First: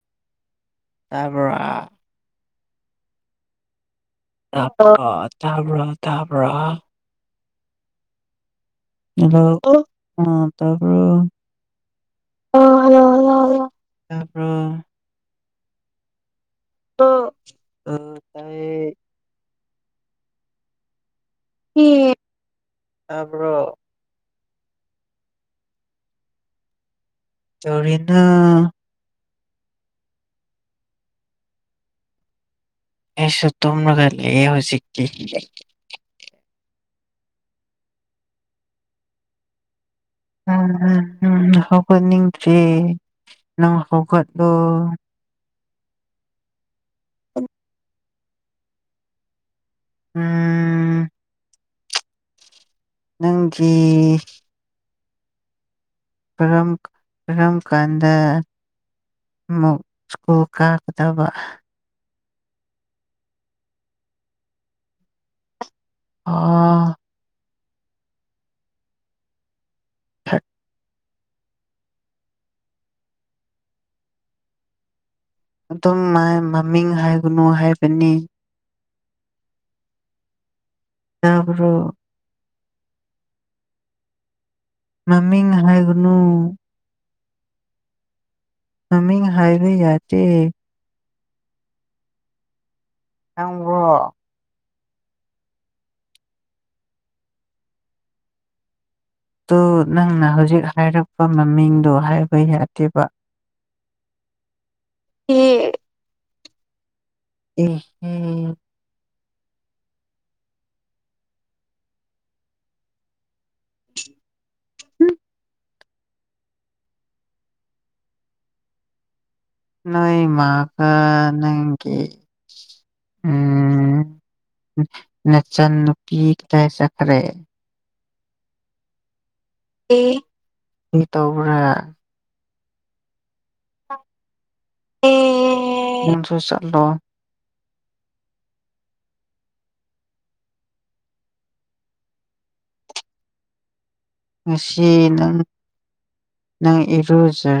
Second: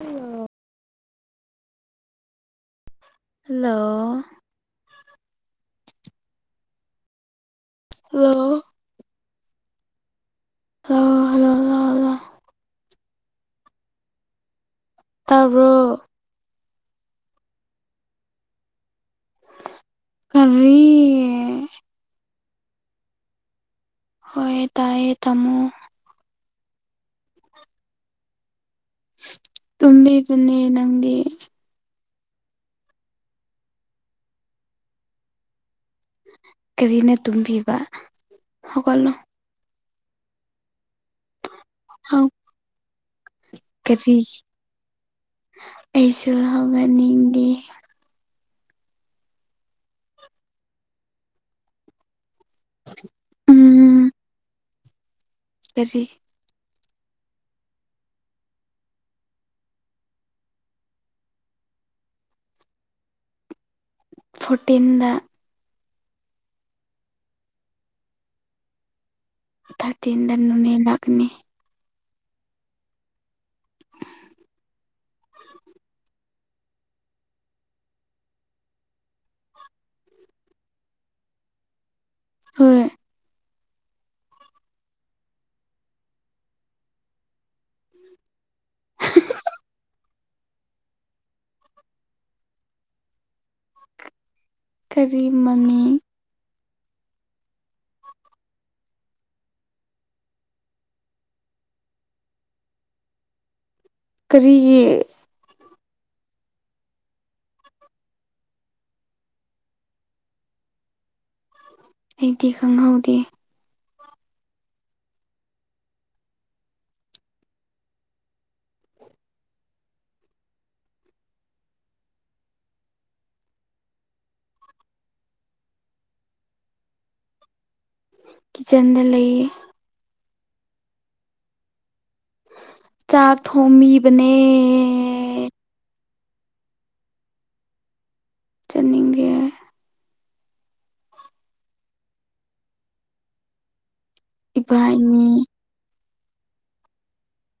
Hello ꯇꯥꯕ꯭ꯔꯥ hello ꯇꯥꯄ꯭ꯔꯣ ꯇꯥꯕ꯭ꯔꯣ ꯇꯥꯕ꯭ꯔꯥ ꯍꯜꯂꯣ ꯍꯜꯂꯣ ꯑꯣ ꯑꯥ ꯇꯥꯕ꯭ꯔꯣ ꯍꯜꯂꯣ ꯍꯜꯂꯣ ꯍꯜꯂꯣ ꯍꯜꯂꯣ ꯑꯥ ꯍꯜꯂꯣ ꯍꯜꯂꯣ ꯍꯜꯂꯣ ꯇꯥꯄ꯭ꯔꯣ ꯇꯥꯕ꯭ꯔꯣ ꯑꯣ ꯑ ꯇꯥꯏꯌꯦ ꯀꯔꯤ ꯑꯦ ꯇꯥꯕ꯭ꯔꯣ ꯍꯣꯏ ꯇꯥꯏꯌꯦ ꯇꯝꯃꯣ ꯇꯧꯔꯤꯅꯣ ꯇꯨꯝꯃꯤꯕꯅꯦ ꯅꯪꯗꯤ ꯑꯩꯁꯨ ꯇꯨꯝꯔꯒ ꯂꯩꯌꯦ ꯍꯧꯖꯤꯛꯇꯤ ꯀꯔꯤꯅ ꯇꯨꯝꯕꯤꯕ ꯍꯧꯒꯠꯂꯣ ꯎꯝ ꯎꯝ ꯎꯝ ꯍꯧ ꯍꯧꯒꯠꯅꯤꯡꯗ꯭ꯔꯦ ꯅꯪ ꯀꯔꯤ ꯍꯧꯒꯠꯂꯣ ꯑꯩꯁꯨ ꯍꯧꯒꯠꯅꯤꯡꯗꯦ ꯎꯝ ꯅꯪꯒꯤ ꯎꯝ ꯀꯔꯤ ꯀꯔꯝ ꯀꯔꯝ ꯀꯥꯟꯗ ꯃꯨꯛ ꯁ꯭ꯀꯨꯜ ꯀꯥꯒꯗꯕ ꯐꯣꯔꯇꯤꯟꯗ ꯑꯣ ꯊꯥꯔꯇꯤꯟꯗ ꯅꯨꯃꯦ ꯂꯥꯛꯀꯅꯤ ꯑꯗꯨꯝ ꯃ ꯃꯃꯤꯡ ꯍꯥꯏꯒꯅꯨ ꯍꯥꯏꯕꯅꯦ ꯇꯥꯕꯔꯣ ꯍꯣꯏ ꯅꯃꯤꯡ ꯍꯥꯏꯒꯅꯨ ꯅꯃꯤꯡ ꯍꯥꯏꯕ ꯌꯥꯗꯦ ꯅꯪꯕꯣ ꯀꯔꯤ ꯃꯃꯤꯡ ꯇꯨ ꯅꯪꯅ ꯍꯧꯖꯤꯛ ꯍꯥꯏꯔꯛꯄ ꯃꯃꯤꯡꯗꯣ ꯍꯥꯏꯕ ꯌꯥꯗꯦꯕ ꯀꯔꯤꯒꯤ ꯌꯦ ꯍꯨꯝ ꯍꯨꯝ ꯑꯩꯗꯤ ꯈꯪꯍꯧꯗꯦ ꯅꯣꯏ ꯃꯥꯒ ꯅꯪꯒꯤ ꯎꯝ ꯅꯆꯥꯟ ꯅꯨꯄꯤ ꯀꯥꯏ ꯆꯠꯈ꯭ꯔꯦ ꯀꯤꯠꯆꯟꯗ ꯂꯩꯌꯦ ꯑꯦ [unintelligible] ꯇꯧꯕ꯭ꯔꯥ ꯆꯥꯛ ꯊꯣꯡꯕꯤꯕꯅꯦ ꯑꯦ ꯅꯪꯁꯨ ꯆꯠꯂꯣ ꯆꯠꯅꯤꯡ ꯉꯁꯤ ꯅꯪ ꯏꯕꯥꯅꯤ ꯅꯪ ꯏꯔꯨꯖ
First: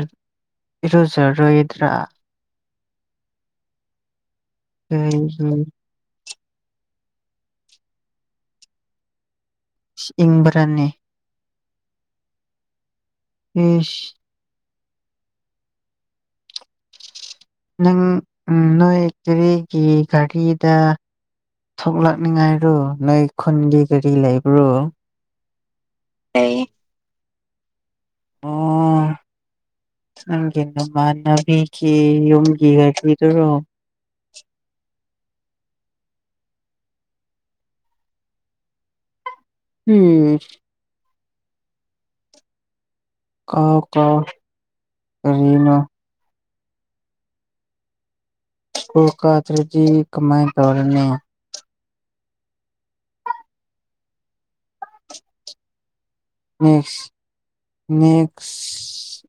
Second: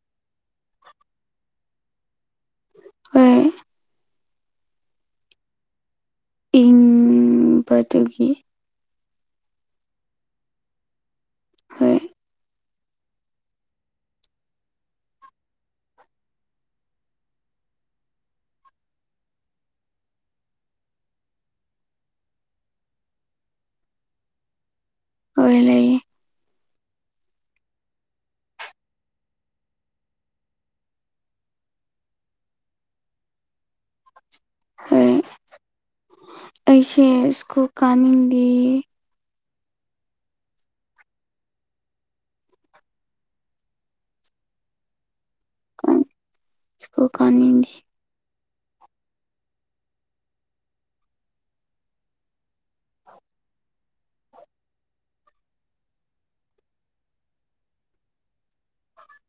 ꯏꯔꯨꯖꯔꯣꯏꯗ꯭ꯔꯥ ꯍꯣꯏ ꯑꯩ [unintelligible] ꯏꯪꯕꯗꯨꯒꯤ ꯏꯁ ꯏꯪꯕ꯭ꯔꯥꯅꯦ ꯍꯣꯏ꯫ ꯏꯁ ꯅꯪ ꯅꯣꯏ ꯀꯔꯤꯒꯤ ꯒꯥꯔꯤꯗ ꯊꯣꯛꯂꯛꯅꯤꯡꯉꯥꯏꯔꯣ ꯅꯣꯏ ꯈꯨꯟꯒꯤ ꯒꯥꯔꯤ ꯂꯩꯕ꯭ꯔꯣ ꯍꯣꯏ ꯂꯩꯌꯦ ꯂꯩꯌꯦ ꯑꯣ [inaudible] ꯅꯪꯒꯤ ꯅꯃꯥꯟꯅꯕꯤꯒꯤ ꯌꯨꯝꯒꯤ ꯒꯥꯔꯤꯗꯨꯔꯣ ꯍꯣꯏ ꯑꯩꯁꯦ ꯁ꯭ꯀꯨꯜ ꯀꯥꯅꯤꯡꯗꯤꯌꯦ ꯍꯨꯝ ꯀꯥꯎ ꯀꯥꯎ ꯀꯔꯤꯅꯣ ꯁ꯭ꯀꯨꯜ ꯀꯥꯅꯤꯡꯗꯦ ꯁ꯭ꯀꯨꯜ ꯀꯥꯗ꯭ꯔꯥꯗꯤ ꯀꯃꯥꯏ ꯇꯧꯔꯅꯤ ꯅꯦꯛꯁ ꯅꯦꯛꯁ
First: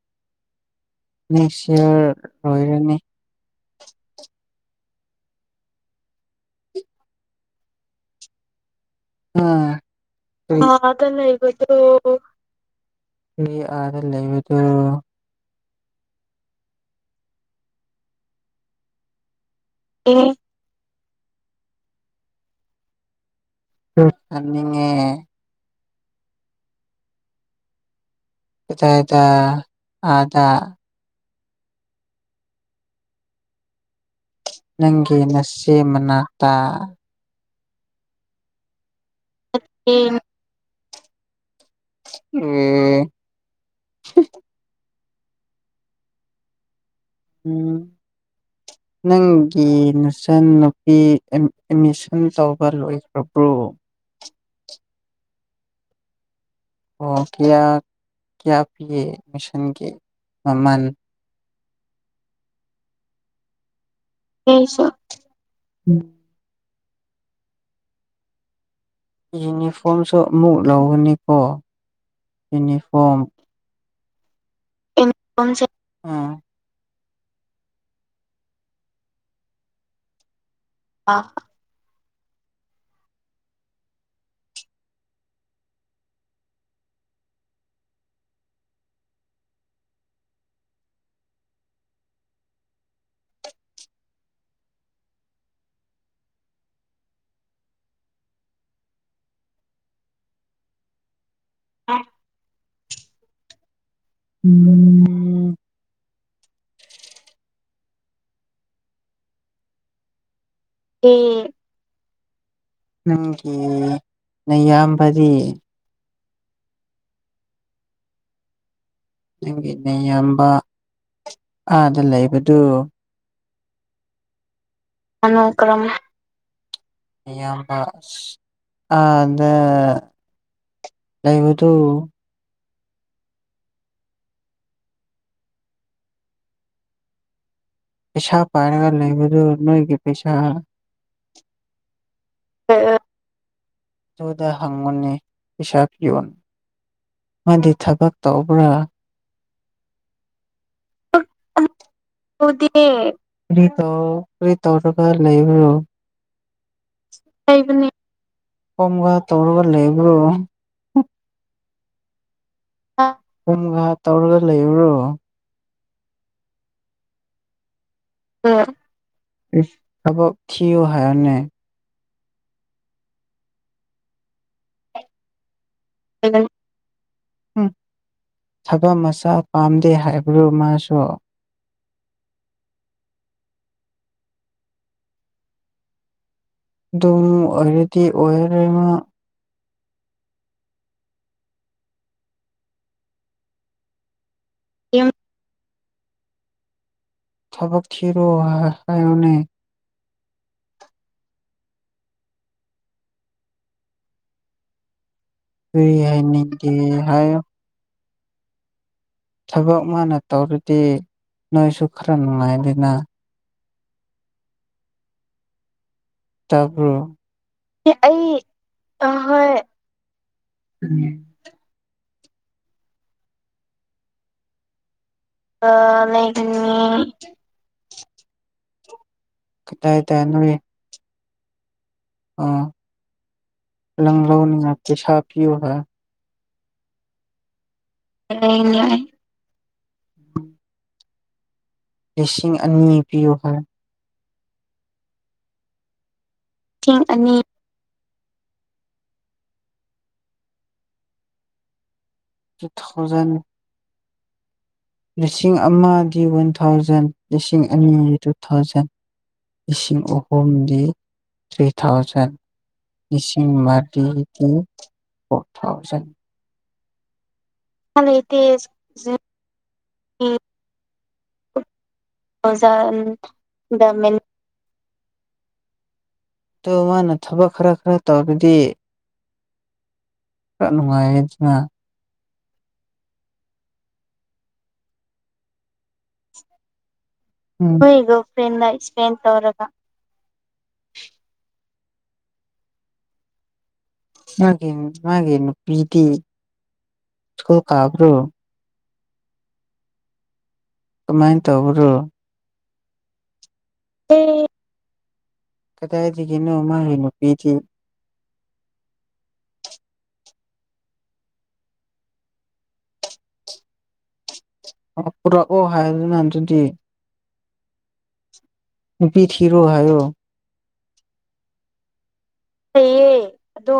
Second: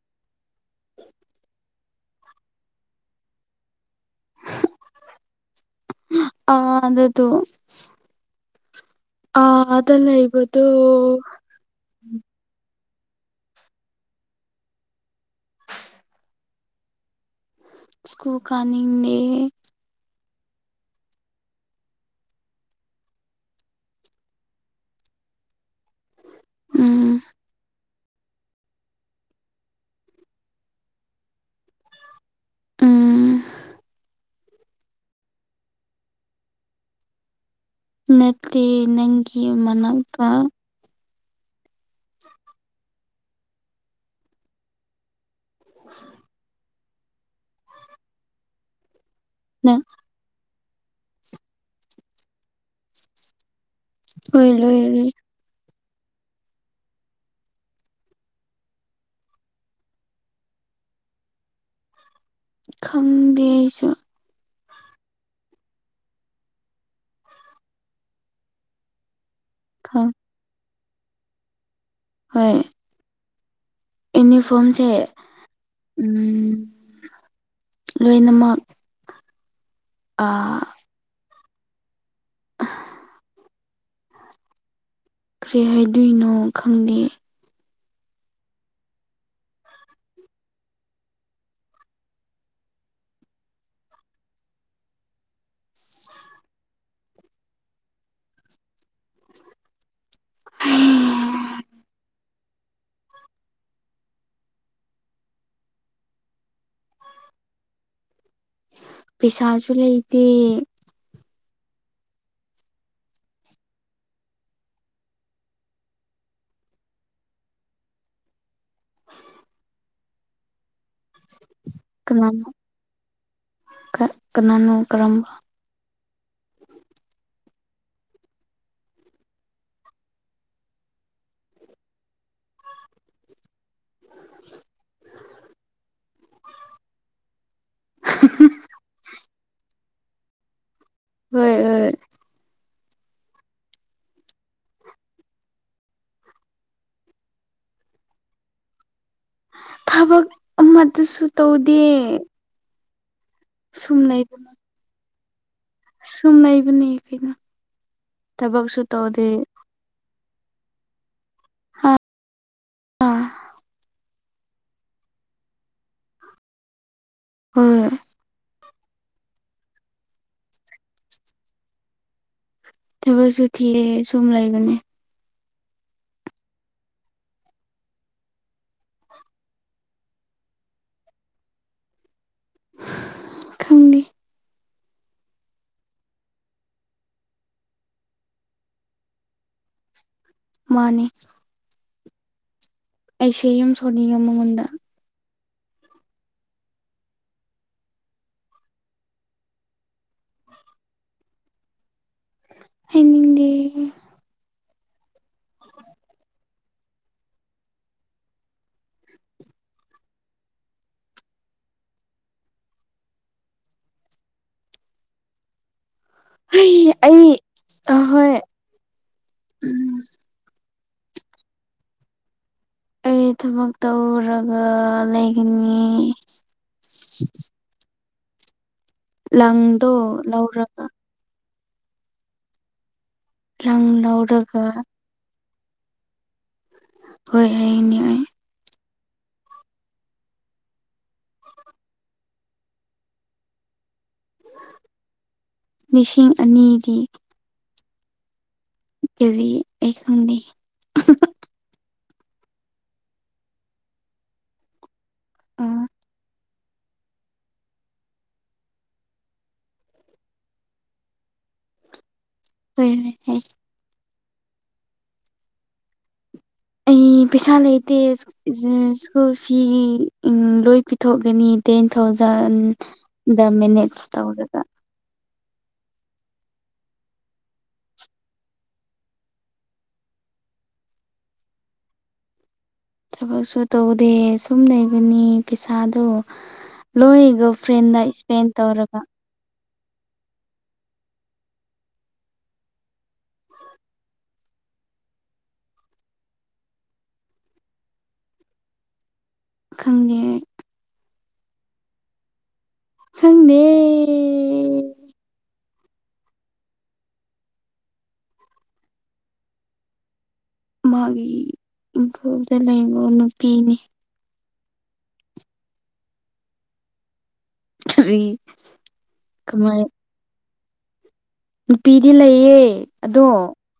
ꯅꯦꯛꯁ ꯏꯌꯔ ꯂꯣꯏꯔꯅꯤ ꯑꯥ ꯗꯨꯗꯣ ꯑꯗꯥ ꯂꯩꯕꯗꯣ ꯕꯗꯣ ꯃꯤ ꯑꯗꯥ ꯂꯩꯕꯗꯣ ꯁ꯭ꯀꯨꯜ ꯀꯥꯅꯤꯡꯅꯦ ꯑꯦ ꯔꯨꯞ ꯊꯥꯛꯅꯤꯡꯉꯦ ꯎꯝ꯫ ꯀꯗꯥꯢꯗ ꯑꯗꯥ ꯎꯝ꯫ ꯅꯪꯒꯤ ꯅꯥꯁꯦ ꯃꯅꯥꯛꯇ ꯅꯠꯇꯦ ꯅꯪꯒꯤ ꯑꯦ ꯃꯅꯥꯛꯇ [inaudible] [inaudible] ꯎꯝ ꯅꯪꯒꯤ ꯅꯪ ꯅꯆꯥꯟꯅꯨꯞ ꯑꯦ ꯑꯦꯠ ꯑꯦꯠꯃꯤꯁꯟ ꯇꯧꯕ ꯂꯣꯏꯈ꯭ꯔꯕ꯭ꯔꯣ ꯍꯣꯏ ꯂꯣꯏꯔꯦ ꯑꯣ ꯀ꯭ꯌꯥ ꯀ꯭ꯌꯥ ꯄꯤꯌꯦ ꯑꯦꯃꯤꯁꯟꯒꯤ ꯃꯃꯜ ꯈꯪꯗꯦ ꯑꯩꯁꯨ ꯑꯩꯁꯨ ꯈꯪ ꯌꯨꯅꯤꯐꯣꯔꯝꯁꯨ ꯑꯃꯨꯛ ꯂꯧꯒꯅꯤꯀꯣ ꯌꯨꯅꯤꯐꯣꯔꯝ ꯏꯅꯤꯐꯣꯔꯝꯁꯦ ꯎꯝ ꯂꯣꯏꯅꯃꯛ ꯑꯥ ꯑꯥ ꯀ꯭ꯔꯤ ꯍꯥꯏꯗꯨꯏꯅꯣ ꯈꯪꯗꯦ [unintelligible] ꯑꯥꯢ ꯎꯝ ꯄꯤꯁꯥꯁꯨ ꯂꯩꯇꯦ ꯑꯦ ꯅꯪꯒꯤ ꯅꯌꯥꯝꯕꯗꯤ ꯅꯪꯒꯤ ꯅꯌꯥꯝꯕ ꯑꯥꯗ ꯂꯩꯕꯗꯨ ꯀ ꯀꯅꯥꯅꯣ ꯀꯔꯝꯕ ꯀꯅꯥ ꯀꯔꯝ ꯅꯌꯥꯝꯕ ꯑꯁ ꯑꯥꯗ ꯂꯩꯕꯗꯨ [inaudible] ꯄꯩꯁꯥ ꯄꯥꯏꯔꯒ ꯂꯩꯕꯗꯨ ꯅꯣꯏꯒꯤ ꯄꯩꯁꯥ ꯍꯣꯏ ꯍꯣꯏ ꯑꯦꯑꯦ ꯑꯗꯨꯗ ꯍꯪꯕꯅꯦ ꯄꯤꯁꯥ ꯄꯤꯌꯣꯟ ꯃꯥꯗꯤ ꯊꯕꯛ ꯇꯧꯕ꯭ꯔꯥ ꯊꯕꯛ ꯑꯃꯗꯨꯁꯨ ꯇꯧꯗꯦ ꯇꯧꯗꯦ ꯀ꯭ꯔꯤ ꯁꯨꯝ ꯇꯧ ꯂꯩꯕꯅꯤ ꯀ꯭ꯔꯤ ꯇꯧꯔꯒ ꯂꯩꯕ꯭ꯔꯣ ꯁꯨꯝ ꯂꯩꯕꯅꯤ ꯀꯩꯅꯣ ꯂꯩꯕꯅꯦ ꯊꯕꯛꯁꯨ ꯍꯣꯝ ꯇꯧꯗꯦ ꯒꯥꯔ꯭ꯗ ꯇꯧꯔꯒ ꯂꯩꯕ꯭ꯔꯣ ꯍꯥ ꯑꯥ ꯍꯣꯝ ꯒꯥꯔ꯭ꯗ ꯇꯧꯔꯒ ꯂꯩꯕ꯭ꯔꯣ ꯍꯣꯏ ꯑꯥ ꯊꯕꯛ ꯊꯤꯌꯨ ꯍꯥꯏꯌꯨꯅꯦ ꯊꯕꯛꯁꯨ ꯊꯦꯑꯦ ꯁꯨꯝ ꯂꯩꯕꯅꯦ [unintelligible] ꯎꯝ ꯊꯕꯛ ꯃꯆꯥ ꯄꯥꯝꯗꯦ ꯍꯥꯏꯕ꯭ꯔꯣ ꯃꯥꯁꯨ ꯈꯪꯗꯦ ꯑꯗꯨꯝ ꯑꯣꯏꯔꯗꯤ ꯑꯣꯏꯔꯔꯣꯢ ꯃꯥ ꯃꯥꯅꯤ ꯑꯩꯁꯦ ꯌꯥꯝ ꯁꯧꯅꯤꯉꯦ ꯃꯉꯣꯟꯗ ꯌꯥꯝ ꯊꯕꯛ ꯊꯤꯔꯣ ꯍꯥꯏ ꯍꯥꯢꯌꯨꯅꯦ ꯍꯥꯏꯅꯤꯡꯗꯦ ꯀ꯭ꯔꯤ ꯍꯥꯏ ꯅꯤꯡꯒꯦ ꯍꯥꯏꯌꯨ ꯊꯕꯛ ꯃꯥꯅ ꯇꯧꯔꯗꯤ ꯅꯣꯏꯁꯨ ꯈꯔ ꯅꯨꯡꯉꯥꯏꯔꯦꯗꯅ ꯇꯥꯕ꯭ꯔꯣ ꯑꯩ ꯑꯩ ꯑꯍꯣꯏ ꯑꯥ ꯍꯣꯏ ꯎꯝ ꯎꯝ ꯑꯩ ꯊꯕꯛ ꯇꯧꯔꯒ ꯂꯩ ꯑꯥ ꯂꯩꯒꯅꯤ ꯂꯪꯗꯣ ꯀꯗꯥꯏꯗ ꯅꯣꯏ ꯂꯧꯔꯛ ꯑ ꯂꯪ ꯂꯧꯅꯤꯡꯉꯥꯢ ꯄꯩꯁꯥ ꯄꯤꯌꯣꯕ ꯍꯣꯏ [unintelligible] [unintelligible] ꯂꯤꯁꯤꯡ ꯑꯅꯤ ꯄꯤꯌꯨꯕ ꯂꯤꯁꯤꯡ ꯑꯅꯤꯗꯤ ꯂꯤꯁꯤꯡ ꯑꯅꯤ ꯀꯔꯤ ꯑꯩ ꯈꯪꯗꯦ ꯇꯨ ꯊꯥꯎꯖꯟ ꯂꯤꯁꯤꯡ ꯑ ꯑꯃꯗꯤ ꯋꯥꯟ ꯊꯥꯎꯖꯟ ꯂꯤꯁꯤꯡ ꯑꯅꯤꯗꯤ ꯇꯨ ꯊꯥꯎꯖꯟ ꯂꯤꯁꯤꯡ ꯑꯍꯨꯝꯗꯤ ꯊ꯭ꯔꯤ ꯊꯥꯎꯖꯟ ꯍꯣꯏ ꯍꯣꯏ ꯍꯣꯏ ꯏꯁꯤꯡ ꯃꯔꯤꯗꯤ ꯐꯣꯔ ꯊꯥꯎꯖꯟ ꯑꯩ ꯄꯩꯁꯥ ꯂꯩꯇꯦ ꯁ꯭ꯀꯨꯜ ꯐꯤ ꯎꯝ ꯂꯣꯏ ꯄꯤꯊꯣꯛꯒꯅꯤ ꯇꯦꯟ ꯊꯥꯎꯖꯟ ꯗ ꯃꯦꯅꯦꯖ ꯇꯧꯔꯒ ꯇꯣ ꯃꯥꯅ ꯊꯕꯛ ꯈꯔ ꯈꯔ ꯇꯧꯔꯗꯤ ꯈꯔ ꯅꯨꯡꯉꯥꯏꯔꯦꯗꯅ ꯊꯕꯛꯁꯨ ꯇꯧꯗꯦ ꯁꯨꯝ ꯂꯩꯕꯅꯤ ꯄꯩꯁꯥꯗꯣ ꯂꯣꯏ ꯗꯣ ꯎꯝ ꯅꯣꯏ ꯐ꯭ꯔꯦꯟꯅ ꯒꯔꯜ ꯏꯁꯄꯦꯟ ꯐ꯭ꯔꯦꯟꯒ ꯇꯧꯔꯒ ꯏꯁꯄꯦꯟ ꯇꯧꯔꯒ ꯃꯥꯒꯤ ꯃꯥꯒꯤ ꯅꯨꯄꯤꯗꯤ ꯁ꯭ꯀꯨꯜ ꯀꯥꯕ꯭ꯔꯣ ꯈꯪꯗꯦ ꯑꯩ ꯀꯃꯥꯏ ꯇꯧꯕ꯭ꯔꯣ ꯈꯪꯗꯦ ꯀꯗꯥꯏꯗꯒꯤꯅꯣ ꯃꯥꯒꯤ ꯅꯨꯄꯤꯗꯤ ꯃꯥꯒꯤ ꯏꯪꯈꯣꯜꯗ ꯂꯩꯕ ꯅꯨꯄꯤꯅꯤ ꯑꯣ ꯄꯨꯔꯛꯑꯣ ꯍꯥꯏꯌꯨꯗꯅ ꯑꯗꯨꯗꯤ ꯐ꯭ꯔꯤ ꯅꯨꯄꯤ ꯊꯤꯔꯣ ꯍꯥꯏꯌꯣ ꯅꯨꯄꯤꯗꯤ ꯂꯩꯌꯦ ꯂꯩꯌꯦ ꯑꯗꯣ ꯑꯗꯣ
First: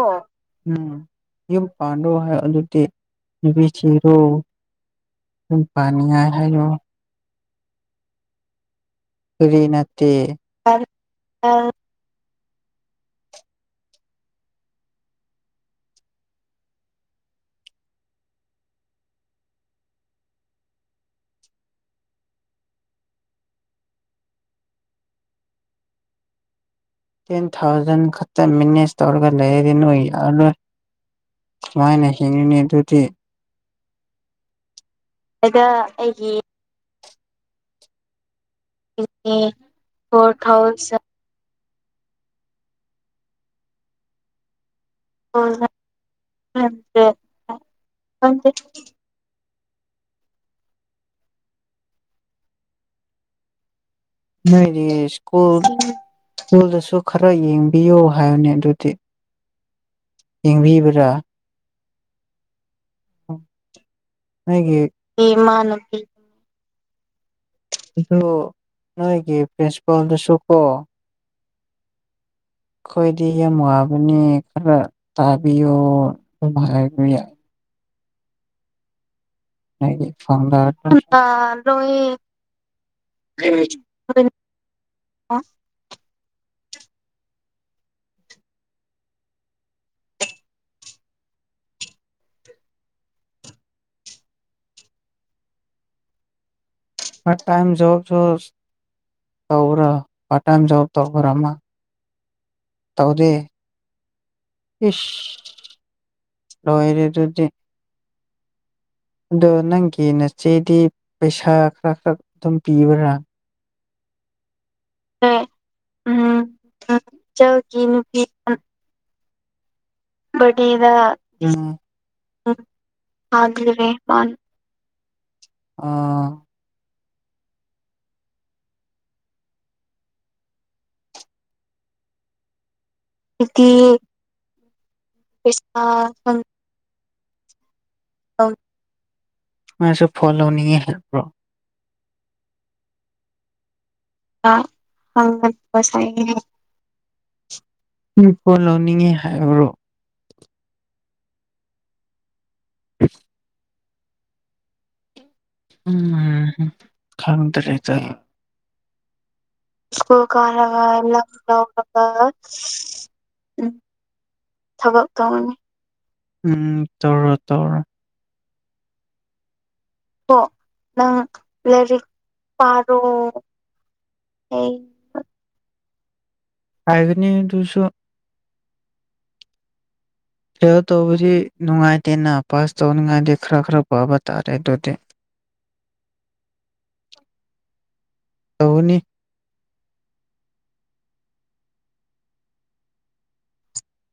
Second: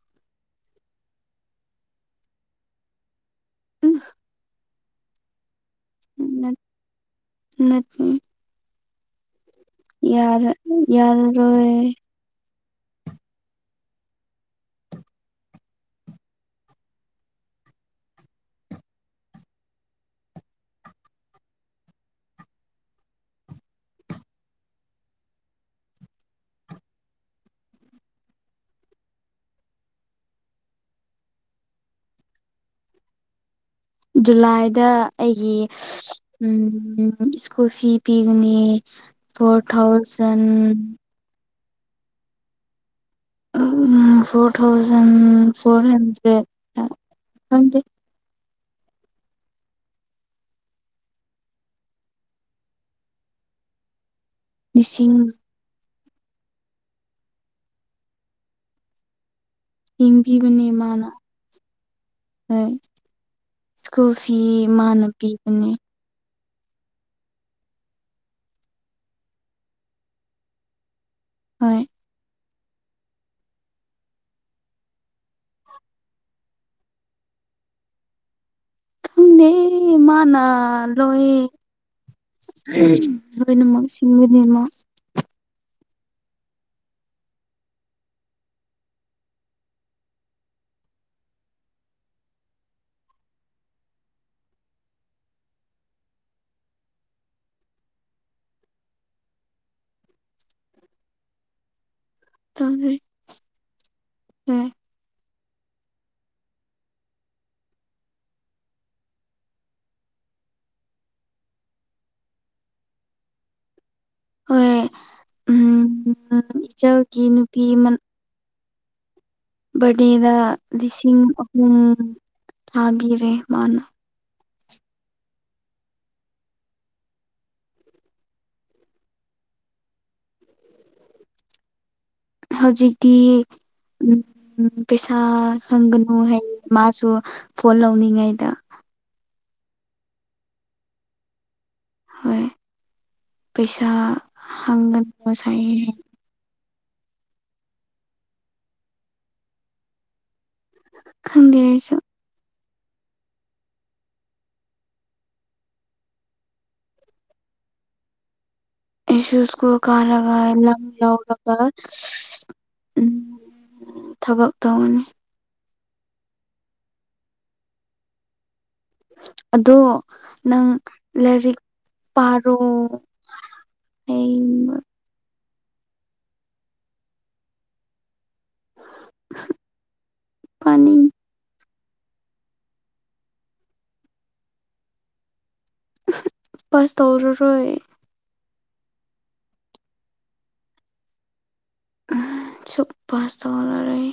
ꯎꯝ ꯌꯨꯝ ꯄꯥꯟꯔꯣ ꯍꯥꯏꯌꯣ ꯑꯗꯨꯗꯤ ꯅꯨꯕꯤ ꯎꯝ ꯊꯤꯔꯣ ꯌꯨꯝ ꯄꯥꯟꯅꯤꯉꯥꯢ ꯍꯥꯢꯔꯣ ꯅꯠꯇꯦ ꯀꯔꯤ ꯅꯠ ꯌꯥꯔ ꯌꯥꯔꯔꯣꯢ ꯇꯦꯟ ꯊꯥꯎꯖꯟ ꯈꯛꯇ ꯃꯦꯅꯦꯖ ꯇꯧꯔꯒ ꯂꯩꯔꯗꯤ ꯅꯣꯏ ꯌꯥꯔꯔꯣꯏ ꯀꯃꯥꯏꯅ ꯍꯤꯡꯅꯤ ꯑꯗꯨꯗꯤ ꯖꯨꯂꯥꯏꯗ ꯑꯩꯒꯤ ꯑꯗ ꯑꯩꯒꯤ [unintelligible] ꯎꯝ ꯁ꯭ꯀꯨꯜ ꯐꯤ ꯄꯤꯒꯅꯤ ꯐꯣꯔ ꯐꯣꯔ ꯊꯥꯎꯖꯟ ꯊꯥꯎꯖꯟ ꯑ ꯐꯣꯔ ꯊꯥꯎꯖꯟ ꯐꯣꯔ ꯍꯟꯗ꯭ꯔꯦꯠꯇ ꯈꯪꯗꯦ ꯄꯥꯝꯗꯦ ꯅꯣꯏꯗꯤ ꯂꯤꯁꯤꯡ ꯁ꯭ꯀꯨꯜ ꯁ꯭ꯀꯨꯜꯗꯁꯨ ꯈꯔ ꯌꯦꯡꯕꯤꯌꯣ ꯍꯥꯏꯌꯣꯅꯦ ꯑꯗꯨꯗꯤ ꯌꯦꯡꯕꯤꯕꯅꯦ ꯃꯥꯅ ꯌꯦꯡꯕꯤꯕ꯭ꯔꯥ ꯍꯣꯏ ꯁ꯭ꯀꯨꯜ ꯐꯤ ꯅꯣꯏꯒꯤ ꯃꯥꯥꯟꯅ ꯏꯃꯥ ꯄꯤꯕꯅꯦ ꯅꯨꯄꯤ ꯑꯗꯣ ꯅꯣꯏꯒꯤ ꯄꯦꯁꯄꯥꯜꯗꯁꯨ ꯀꯣ ꯍꯣꯏ ꯈꯣꯏꯗꯤ ꯌꯥꯝ ꯋꯥꯕꯅꯦ ꯈꯔ ꯇꯥꯕꯤꯌꯣ ꯑꯗꯨꯝ ꯍꯥꯏꯕ ꯌꯥꯏ ꯈꯪꯗꯦ ꯃꯥꯅ ꯂꯣꯏ [unintelligible] ꯂꯣꯏꯅꯃꯛ ꯁꯤꯡꯕꯅ‌ꯦꯕ ꯄꯥꯔꯠ ꯇꯥꯏꯝ ꯖꯣꯕꯁꯨ ꯇꯧꯕ꯭ꯔꯥ ꯄꯥꯔꯠ ꯇꯥꯏꯝ ꯖꯣꯕ ꯇꯧꯕꯔꯥ ꯑꯃ ꯇꯧꯔꯤ ꯇꯧꯗ ꯍꯣꯏ ꯏꯁ ꯂꯣꯢꯔꯦ ꯑꯗꯨꯗꯤ ꯑꯗꯣ ꯅꯪꯒꯤ ꯅꯆꯦꯗꯤ ꯄꯩꯁꯥ ꯈꯔ ꯈꯔ ꯑꯗꯨꯝ ꯄꯤꯕꯔꯥ ꯍꯣꯏ ꯍꯣꯏ ꯑꯝ ꯎꯝ ꯏꯆꯜꯒꯤ ꯅꯨꯄꯤ ꯑꯃ ꯕꯔꯗꯦꯗ ꯕꯥꯔꯗꯦꯗ ꯂꯤꯁꯤꯡ ꯎꯝ ꯑꯍꯨꯝ ꯊꯥꯕꯤꯔꯦ ꯃꯥꯅ ꯊꯥꯕꯤꯔꯦ ꯃꯥꯅ ꯑꯣ ꯍꯧꯖꯤꯛꯇꯤ ꯍꯧꯖꯤꯛꯇꯤ ꯎꯝ ꯄꯩꯁꯥ ꯍꯪꯒꯅꯨ ꯄꯩꯁꯥ ꯍꯥꯏꯑꯦ ꯃꯥꯁꯨ ꯐꯣꯟ ꯂꯧꯅꯤꯡꯉꯥꯏ ꯃꯥꯁꯨ ꯐꯣꯟ ꯂꯧꯅꯤꯡꯉꯦ ꯍꯥꯏꯕ꯭ꯔꯣ ꯍꯣꯏ ꯄꯩꯁꯥ ꯍꯪꯒꯅꯨ ꯉꯁꯥꯏ [unintelligible] ꯄꯣꯠ ꯂꯧꯅꯤꯡꯉꯦ ꯍꯥꯏꯕ꯭ꯔꯣ ꯈꯪꯗꯦ ꯑꯩꯁꯨ [unintelligible] ꯈꯪꯗ꯭ꯔ‌ꯦ ꯇꯧꯋꯤ ꯑꯩꯁꯨ ꯁ꯭ꯀꯨꯜ ꯁꯀꯨꯜ ꯀꯥꯔꯒ ꯂꯝ ꯂꯧꯔꯒ ꯀꯥꯔꯒ ꯎꯝ ꯎꯝ ꯊꯕꯛ ꯇꯧꯒꯅꯤ ꯊꯕꯛ ꯇꯧꯔꯅꯤ ꯎꯝ ꯇꯧꯔꯣ ꯇꯧꯔꯣ ꯑꯗꯨ ꯀꯣ ꯅꯪ ꯂꯥꯏꯔꯤꯛ ꯄꯥꯔꯣ ꯑꯩ ꯄꯥꯏꯒꯅꯤ ꯑꯗꯨꯁꯨ [inaudible] ꯐꯦꯜ ꯄꯥꯅꯤꯡ ꯇꯧꯕꯗꯤ ꯅꯨꯡꯉꯥꯏꯇꯦꯅ ꯄꯥꯁ ꯇꯧꯅꯤꯡꯉꯥꯏꯗꯤ ꯈꯔ ꯈꯔ ꯄꯥꯕ ꯇꯥꯔꯦ ꯑꯗꯨꯗꯤ ꯑꯍ ꯄꯥꯁ ꯇꯧꯔꯔꯣꯏ ꯇꯧꯒꯅꯤ ꯑꯍ ꯁꯨꯛ ꯄꯥꯁ ꯇꯧꯂꯔꯣꯏ